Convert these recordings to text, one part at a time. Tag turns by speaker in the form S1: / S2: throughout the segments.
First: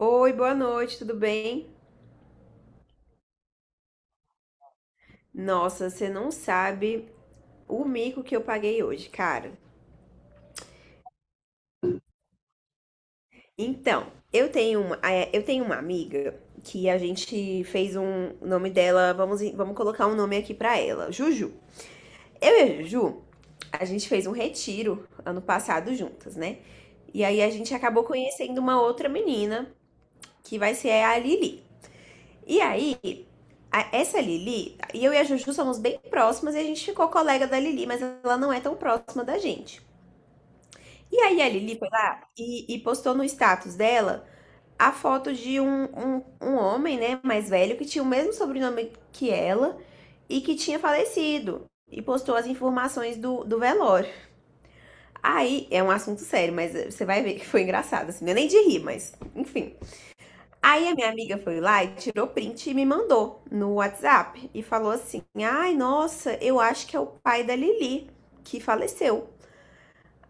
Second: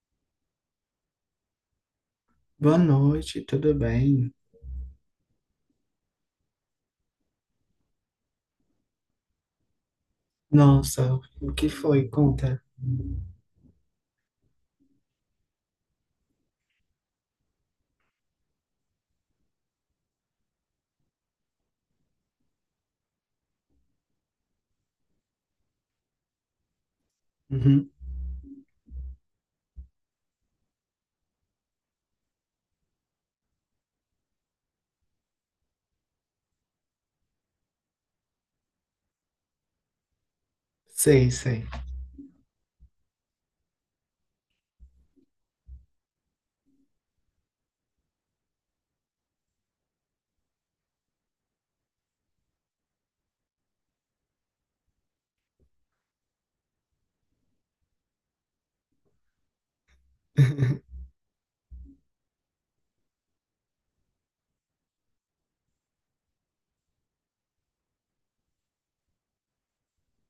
S1: Oi, boa noite, tudo bem?
S2: Boa noite, tudo bem?
S1: Nossa, você não sabe o mico que eu paguei hoje, cara.
S2: Nossa, o que foi? Conta.
S1: Então, eu tenho uma amiga que a gente fez um o nome dela, vamos colocar um nome aqui pra ela, Juju. Eu e a Juju, a gente fez um retiro ano passado juntas, né? E aí a gente
S2: Uhum.
S1: acabou conhecendo uma outra menina, que vai ser a Lili. E aí, essa Lili, e eu e a Juju somos bem próximas e a gente ficou colega da Lili, mas ela não é tão próxima da gente. E
S2: Sei,
S1: aí a
S2: sei.
S1: Lili foi lá e postou no status dela a foto de um homem, né, mais velho, que tinha o mesmo sobrenome que ela e que tinha falecido. E postou as informações do velório. Aí é um assunto sério, mas você vai ver que foi engraçado, assim, não é nem de rir, mas enfim. Aí a minha amiga foi lá e tirou print e me mandou no WhatsApp e falou assim: "Ai, nossa, eu acho que é o pai da Lili que faleceu".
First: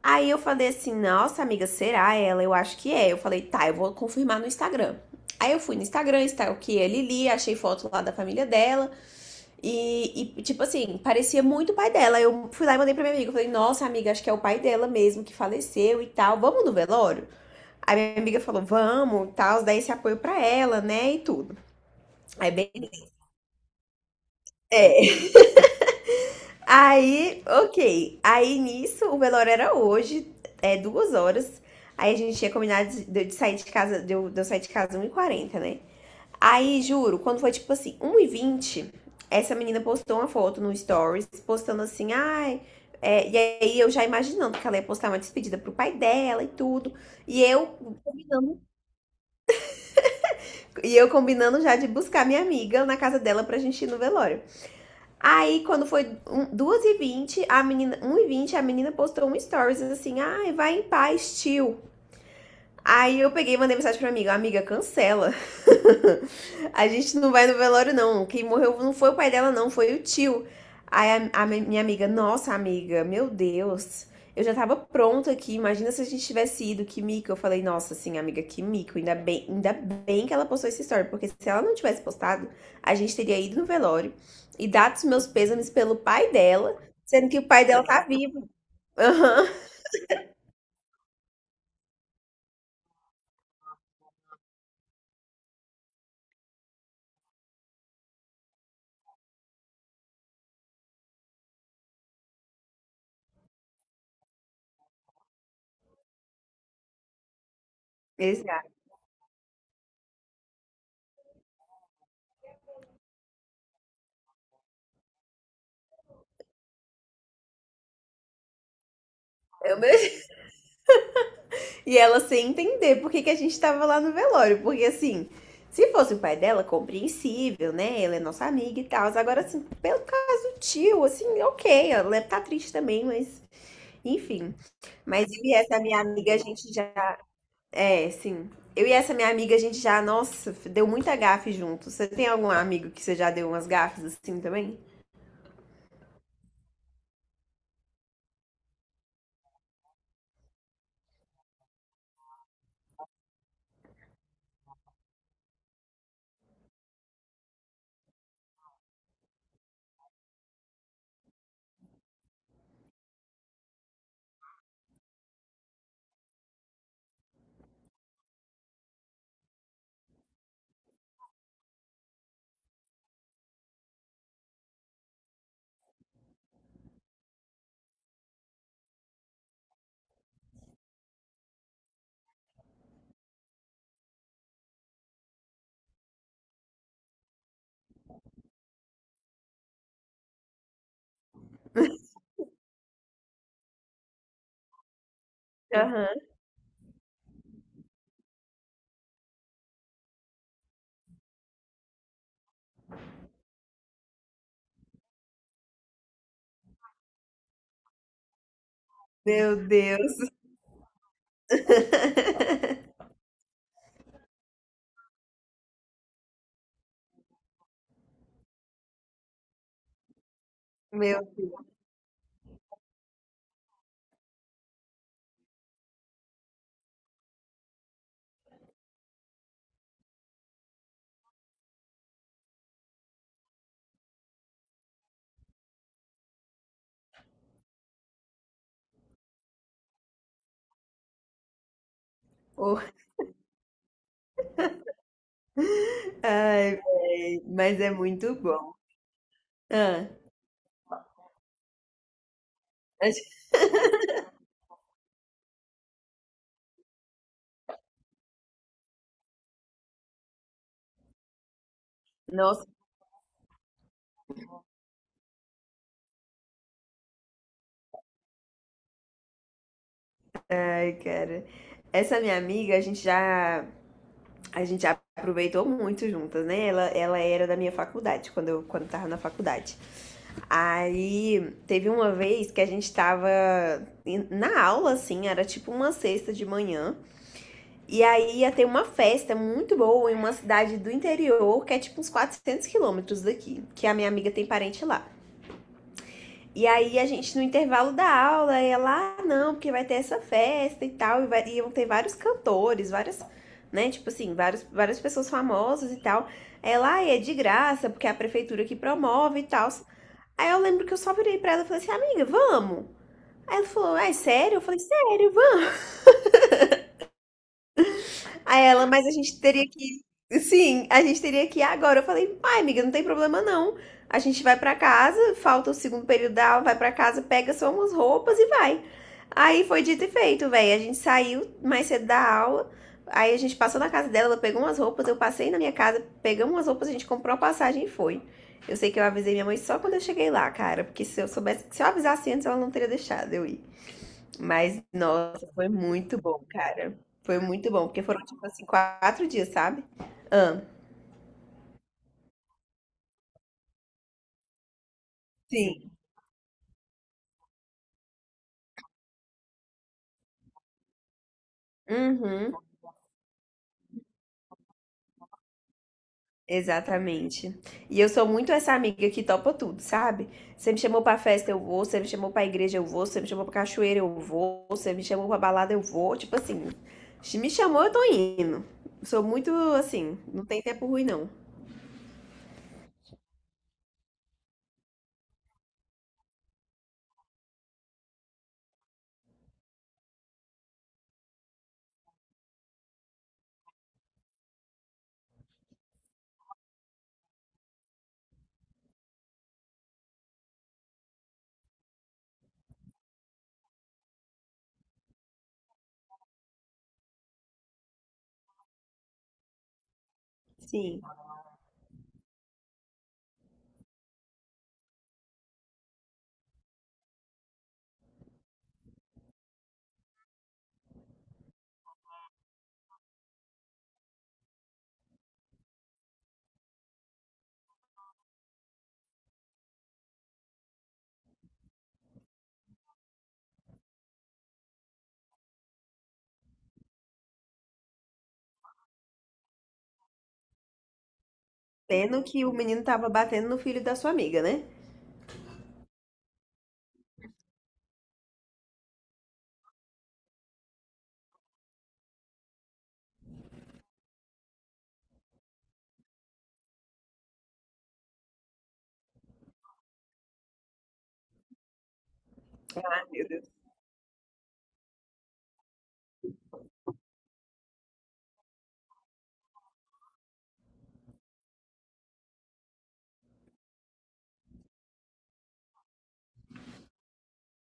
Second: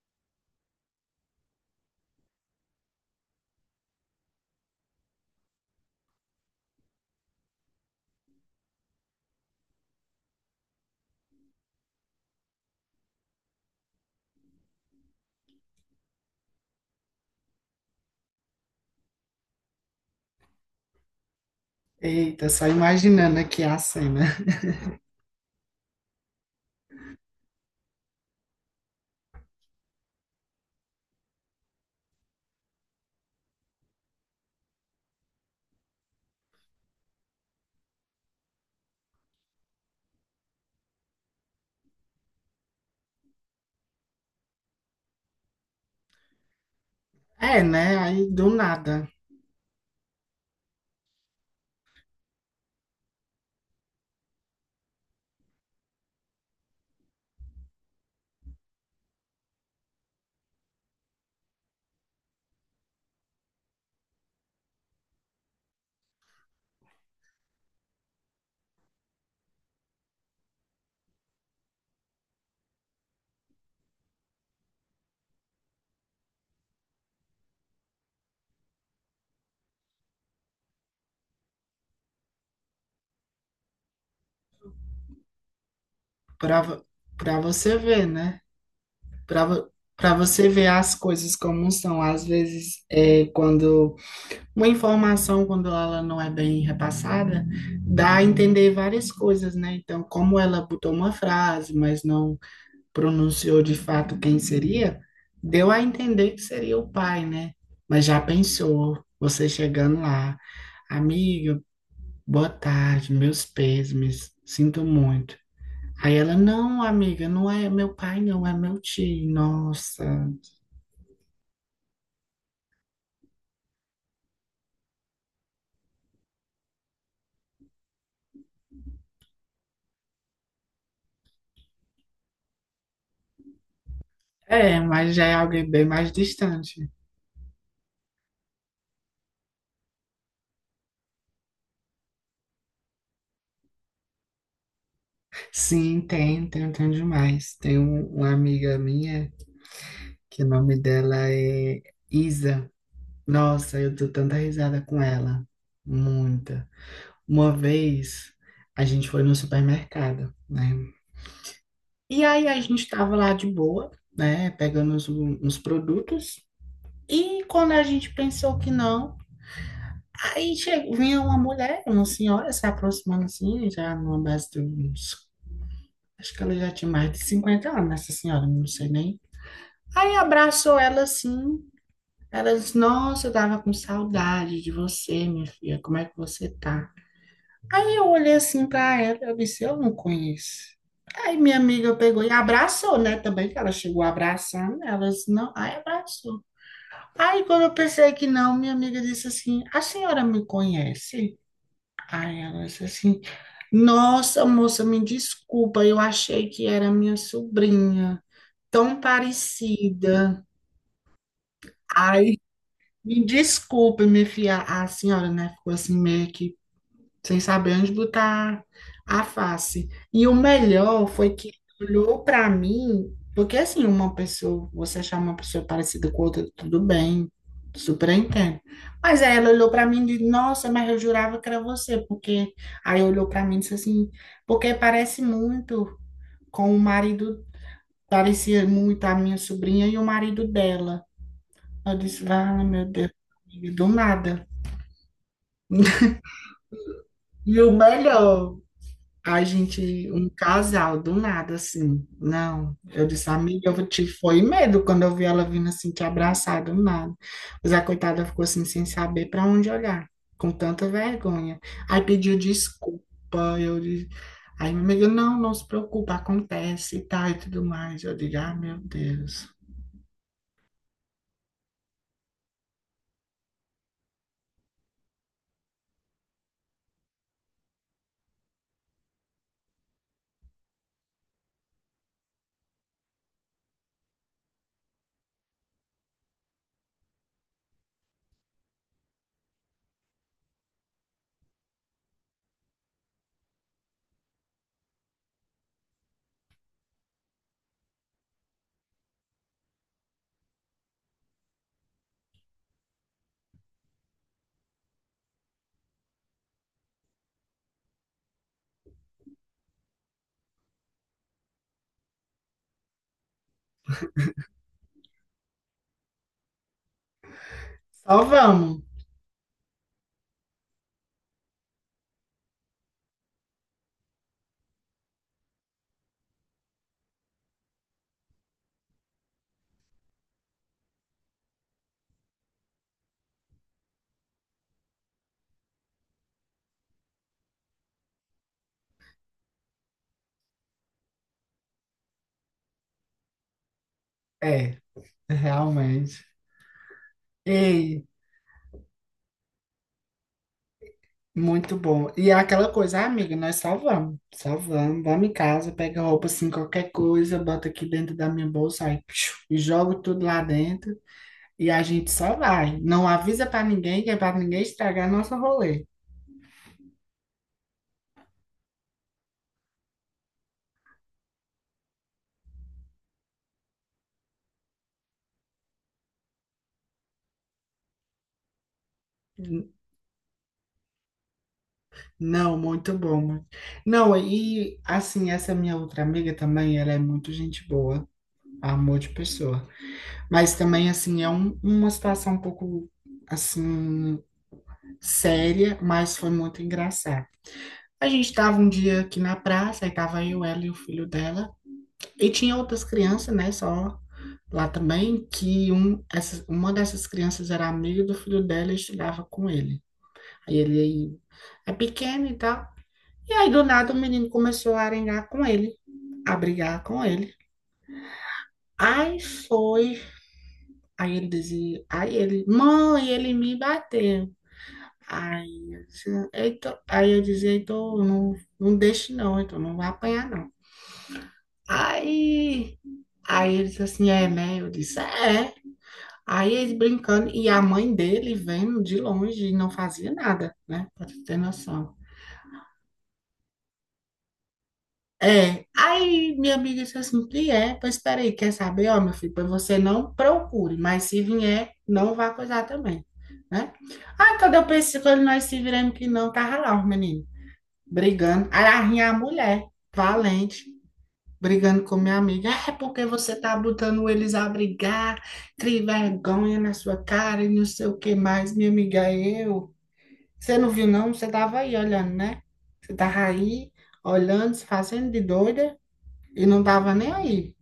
S1: Aí eu falei assim: "Nossa, amiga, será ela? Eu acho que é". Eu falei: "Tá, eu vou confirmar no Instagram". Aí eu fui no Instagram, está o que é Lili, achei foto lá da família dela. Tipo assim, parecia muito o pai dela. Eu fui lá e mandei pra minha amiga. Eu falei, nossa, amiga, acho que é o pai dela mesmo que faleceu e tal. Vamos no velório? Aí minha amiga falou, vamos, e tal, dá esse apoio pra ela, né? E tudo.
S2: Eita,
S1: Aí
S2: só
S1: bem.
S2: imaginando aqui a cena.
S1: É. Aí, ok. Aí nisso, o velório era hoje, é 2h. Aí a gente tinha combinado de sair de casa, de eu sair de casa 1 e quarenta, né? Aí, juro, quando foi tipo assim, 1 e vinte, essa menina postou uma foto no Stories, postando assim, ai. E aí eu já imaginando que ela ia postar uma despedida pro pai dela e tudo. E
S2: É,
S1: eu
S2: né? Aí do
S1: combinando,
S2: nada,
S1: e eu combinando já de buscar minha amiga na casa dela pra gente ir no velório. Aí, quando foi 2h20, a menina, 1 e vinte a menina postou um stories assim, ai, vai em paz, tio. Aí eu peguei e mandei mensagem pra amiga, amiga, cancela. A gente não vai no velório, não. Quem morreu não foi o pai dela, não, foi o tio. Aí minha amiga, nossa amiga, meu Deus, eu já tava pronta aqui. Imagina se a gente tivesse ido, que mico. Eu falei, nossa, sim, amiga, que mico. Ainda bem que ela postou essa história, porque se ela não tivesse postado, a gente teria ido no velório e dado os meus pêsames pelo pai
S2: pra,
S1: dela,
S2: vo-
S1: sendo que
S2: pra
S1: o pai
S2: você
S1: dela tá
S2: ver, né?
S1: vivo. Aham.
S2: Pra você ver as coisas como são. Às vezes, quando uma informação, quando ela não é bem repassada, dá a entender várias coisas, né? Então, como ela botou uma frase, mas não. pronunciou de fato quem seria, deu a entender que seria o pai, né? Mas já
S1: Exato.
S2: pensou, você chegando lá, amiga, boa tarde, meus pêsames, sinto muito. Aí ela, não, amiga, não é meu pai, não, é meu tio,
S1: É o meu
S2: nossa.
S1: E ela sem entender por que, que a gente tava lá no velório. Porque assim, se fosse o pai dela, compreensível, né? Ela é nossa amiga e tal. Agora, assim, pelo caso do tio, assim, ok, ela deve tá triste também, mas enfim.
S2: É, mas já
S1: Mas
S2: é
S1: eu e
S2: alguém
S1: essa
S2: bem
S1: minha
S2: mais
S1: amiga, a gente
S2: distante.
S1: já. É, sim. Eu e essa minha amiga, a gente já, nossa, deu muita gafe junto. Você tem algum amigo que você já deu umas gafes assim também?
S2: Sim, tem, tem, tem demais. Tem uma amiga minha, que o nome dela é Isa. Nossa, eu dou tanta risada com ela. Muita. Uma vez a gente foi no supermercado, né? E aí a gente estava lá de boa, né? Pegando os produtos. E quando a gente pensou que não, aí chegou, vinha uma mulher, uma senhora se aproximando assim, já numa base de uns. Acho que ela já tinha mais de 50 anos, essa senhora, não sei nem. Aí abraçou ela assim. Ela disse: "Nossa, eu tava com saudade de você, minha filha, como é que você tá?" Aí eu olhei assim pra ela, eu disse, eu não conheço. Aí minha amiga pegou e abraçou, né? Também que ela chegou abraçando, ela disse, não, aí
S1: Aham.
S2: abraçou. Aí quando eu pensei que não, minha amiga disse assim, a senhora me conhece? Aí ela disse assim, nossa moça, me desculpa, eu achei que era minha sobrinha, tão
S1: Meu Deus.
S2: parecida. Aí, me desculpe, minha filha, a senhora, né? Ficou assim meio que sem saber onde botar a face. E o melhor
S1: Meu
S2: foi que
S1: Deus.
S2: ele olhou para mim, porque assim, uma pessoa, você achar uma pessoa parecida com outra, tudo bem, super entendo. Mas aí ela olhou para mim e disse: "Nossa, mas eu jurava que era você", porque aí olhou para mim e disse assim: "Porque parece muito com o marido, parecia muito a minha sobrinha e o marido dela". Eu disse: "Ah, meu Deus, do nada".
S1: Ai, véi,
S2: E o
S1: mas é muito
S2: melhor
S1: bom.
S2: Ai,
S1: Ah,
S2: gente, um casal, do nada, assim. Não, eu disse,
S1: acho-
S2: amiga, eu te foi medo quando eu vi ela vindo assim, te abraçar do nada. Mas a coitada ficou assim, sem saber para onde olhar, com tanta vergonha. Aí pediu
S1: nossa,
S2: desculpa, eu disse, aí minha amiga, não, não se preocupa, acontece e tal e tudo mais. Eu digo, ah, meu Deus.
S1: ai, cara. Essa minha amiga, a gente já aproveitou muito juntas, né? Ela era da minha faculdade, quando eu tava na faculdade. Aí, teve uma vez que a gente tava na aula, assim, era tipo uma sexta de manhã. E aí ia ter uma festa muito boa em uma cidade do interior, que é tipo uns 400 km daqui, que a minha amiga tem parente lá. E aí a gente, no intervalo da aula, ela, ah, não, porque vai ter essa festa e tal, e vai, e iam ter vários cantores, várias, né, tipo assim, vários, várias pessoas famosas e tal. Ela, ah, é de graça, porque é a prefeitura que promove e tal. Aí eu lembro que eu só virei pra ela e falei assim, amiga, vamos? Aí ela falou, ah, é sério? Eu falei, sério, vamos.
S2: Só
S1: Aí
S2: vamos.
S1: ela, mas a gente teria que. Sim, a gente teria que ir agora. Eu falei, ai, amiga, não tem problema, não. A gente vai pra casa, falta o segundo período da aula, vai pra casa, pega só umas roupas e vai. Aí foi dito e feito, velho. A gente saiu mais cedo da aula. Aí a gente passou na casa dela, ela pegou umas roupas, eu passei na minha casa, pegamos umas roupas, a gente comprou a passagem e foi. Eu sei que eu avisei minha mãe só quando eu cheguei lá, cara, porque se eu soubesse, se eu avisasse antes, ela não teria deixado eu ir.
S2: É,
S1: Mas, nossa, foi muito
S2: realmente.
S1: bom, cara. Foi muito bom,
S2: Ei.
S1: porque foram, tipo assim, 4 dias, sabe? Ah,
S2: Muito bom. E é aquela coisa, ah, amiga, nós só vamos, vamos em casa,
S1: sim.
S2: pega roupa assim, qualquer coisa, bota aqui dentro da minha bolsa aí, psiu, e jogo tudo lá dentro e a gente só
S1: Uhum,
S2: vai. Não avisa pra ninguém, que é pra ninguém estragar nosso rolê.
S1: exatamente. E eu sou muito essa amiga que topa tudo, sabe? Você me chamou pra festa, eu vou. Você me chamou pra igreja, eu vou. Você me chamou pra cachoeira, eu vou. Você me chamou pra balada, eu vou. Tipo assim, se me chamou, eu tô indo. Sou muito,
S2: N-
S1: assim, não tem tempo ruim, não.
S2: Não, muito bom. Não, e assim, essa minha outra amiga também, ela é muito gente boa, amor de pessoa. Mas também, assim, é uma situação um pouco, assim, séria, mas foi muito engraçada. A gente tava um dia aqui na praça, aí tava eu, ela e o filho dela. E tinha outras crianças, né, só lá também, que um, essa, uma dessas crianças era amiga do filho dela e estudava com ele. Aí ele
S1: Sim.
S2: aí, é pequeno e tal. E aí do nada o menino começou a arengar com ele, a brigar com ele. Aí foi, aí ele dizia, aí ele, mãe, ele me bateu. Aí eu dizia, "Heitor", aí eu dizia, então não, não deixe não, então não vai apanhar não. Aí, aí eles assim, é, né? Eu disse, é. Aí eles brincando e a mãe dele vendo de longe e não fazia nada, né? Pra tu ter noção.
S1: Pena que o menino tava batendo no filho da sua amiga, né?
S2: É, aí minha amiga disse assim, e é? Pois espera aí, quer saber? Ó, meu filho, pois você não procure, mas se vier, não vá coisar também, né? Aí quando eu pensei, quando nós se viramos que não, tava lá os meninos brigando. Aí lá vinha a mulher, valente. Brigando com minha amiga. É
S1: Ai,
S2: porque
S1: meu
S2: você
S1: Deus.
S2: tá botando eles a brigar, cria vergonha na sua cara e não sei o que mais, minha amiga, eu. Você não viu, não? Você tava aí olhando, né? Você tava aí olhando, se fazendo de doida e não tava nem aí.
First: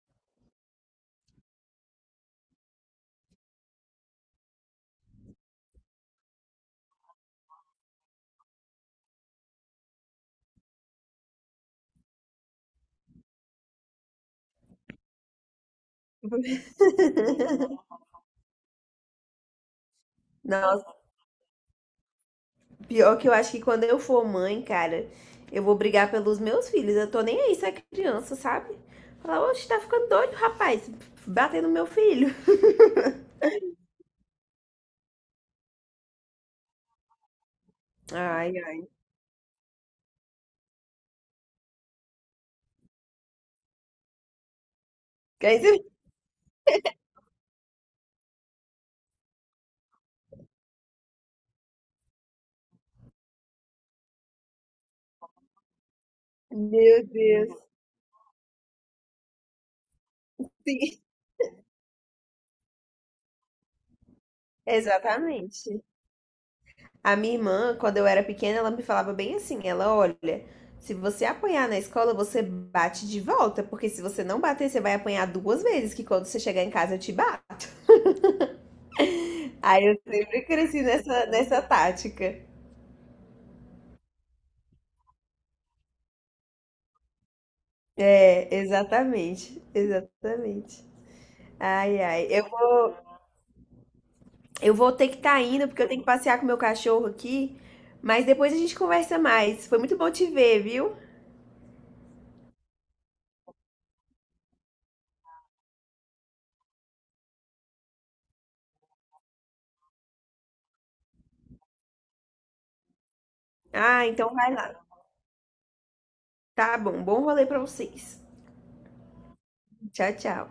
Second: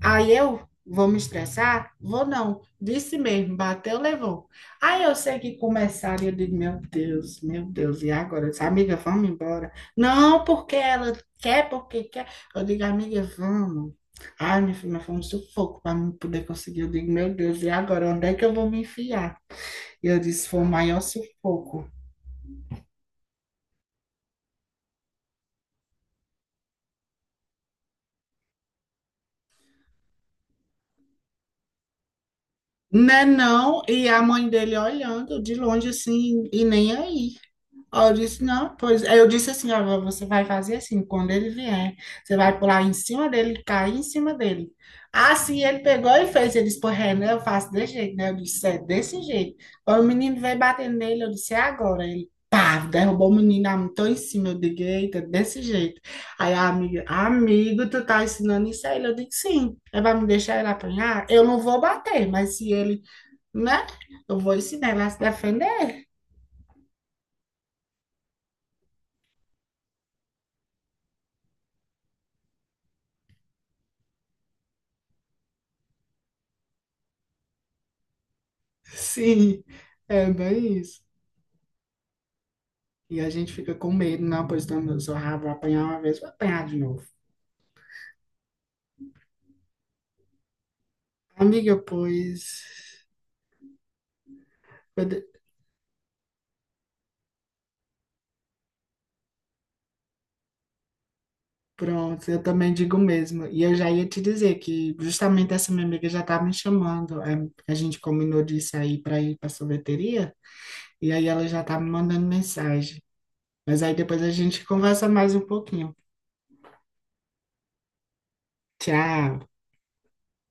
S2: Aí eu vou me estressar? Vou não. Disse mesmo, bateu, levou. Aí eu sei que começaram, e eu digo, meu Deus, e agora? Eu disse, amiga, vamos embora. Não, porque ela quer, porque quer. Eu digo, amiga, vamos. Ai, minha filha, mas foi um sufoco para mim poder conseguir. Eu digo, meu Deus, e agora? Onde é que eu vou me enfiar? E eu disse, foi o
S1: Não,
S2: maior sufoco.
S1: pior que eu acho que quando eu for mãe, cara, eu vou brigar pelos meus filhos. Eu tô nem aí se é criança, sabe? Falar, oxe, tá ficando doido, rapaz. Bater no meu filho.
S2: Né, não? E a mãe dele olhando de longe assim, e nem aí. Aí eu disse,
S1: Ai,
S2: não,
S1: ai.
S2: pois. Aí eu disse assim, ó, você vai fazer assim, quando ele vier, você vai pular em cima dele, cair em cima dele.
S1: Quer
S2: Assim ele
S1: dizer-
S2: pegou e fez, ele disse, pô, Renan, eu faço desse jeito, né? Eu disse, é desse jeito. Aí o menino veio batendo nele, eu disse, é agora. Ele, pá, derrubou o menino, amontou em cima, eu digo, eita, desse jeito. Aí a amiga,
S1: Meu Deus.
S2: amigo, tu tá ensinando isso a ele? Eu digo, sim. Ele vai me deixar ele
S1: Sim,
S2: apanhar? Eu não vou bater, mas se ele, né? Eu vou ensinar ele a se
S1: exatamente.
S2: defender.
S1: A minha irmã, quando eu era pequena, ela me falava bem assim: ela, olha, se você apanhar na escola, você bate de volta, porque se você não bater, você vai apanhar duas vezes, que quando você chegar em casa eu te bato.
S2: Sim,
S1: Aí eu
S2: é
S1: sempre
S2: bem
S1: cresci
S2: isso.
S1: nessa tática.
S2: E a gente fica com medo, não, pois então, se eu só ah, vou apanhar uma vez, vou apanhar de novo.
S1: É, exatamente, exatamente.
S2: Amiga,
S1: Ai, ai. Eu
S2: pois.
S1: vou, eu vou ter que estar indo, porque eu tenho que passear com meu cachorro aqui. Mas depois a gente conversa mais. Foi muito bom te ver, viu?
S2: Pronto, eu também digo o mesmo. E eu já ia te dizer que justamente essa minha amiga já tá me chamando. A gente combinou de sair para ir para sorveteria, e aí ela já tá me mandando mensagem. Mas aí
S1: Ah,
S2: depois a
S1: então vai
S2: gente
S1: lá.
S2: conversa mais um pouquinho.
S1: Tá bom. Bom rolê pra vocês.
S2: Tchau.
S1: Tchau, tchau.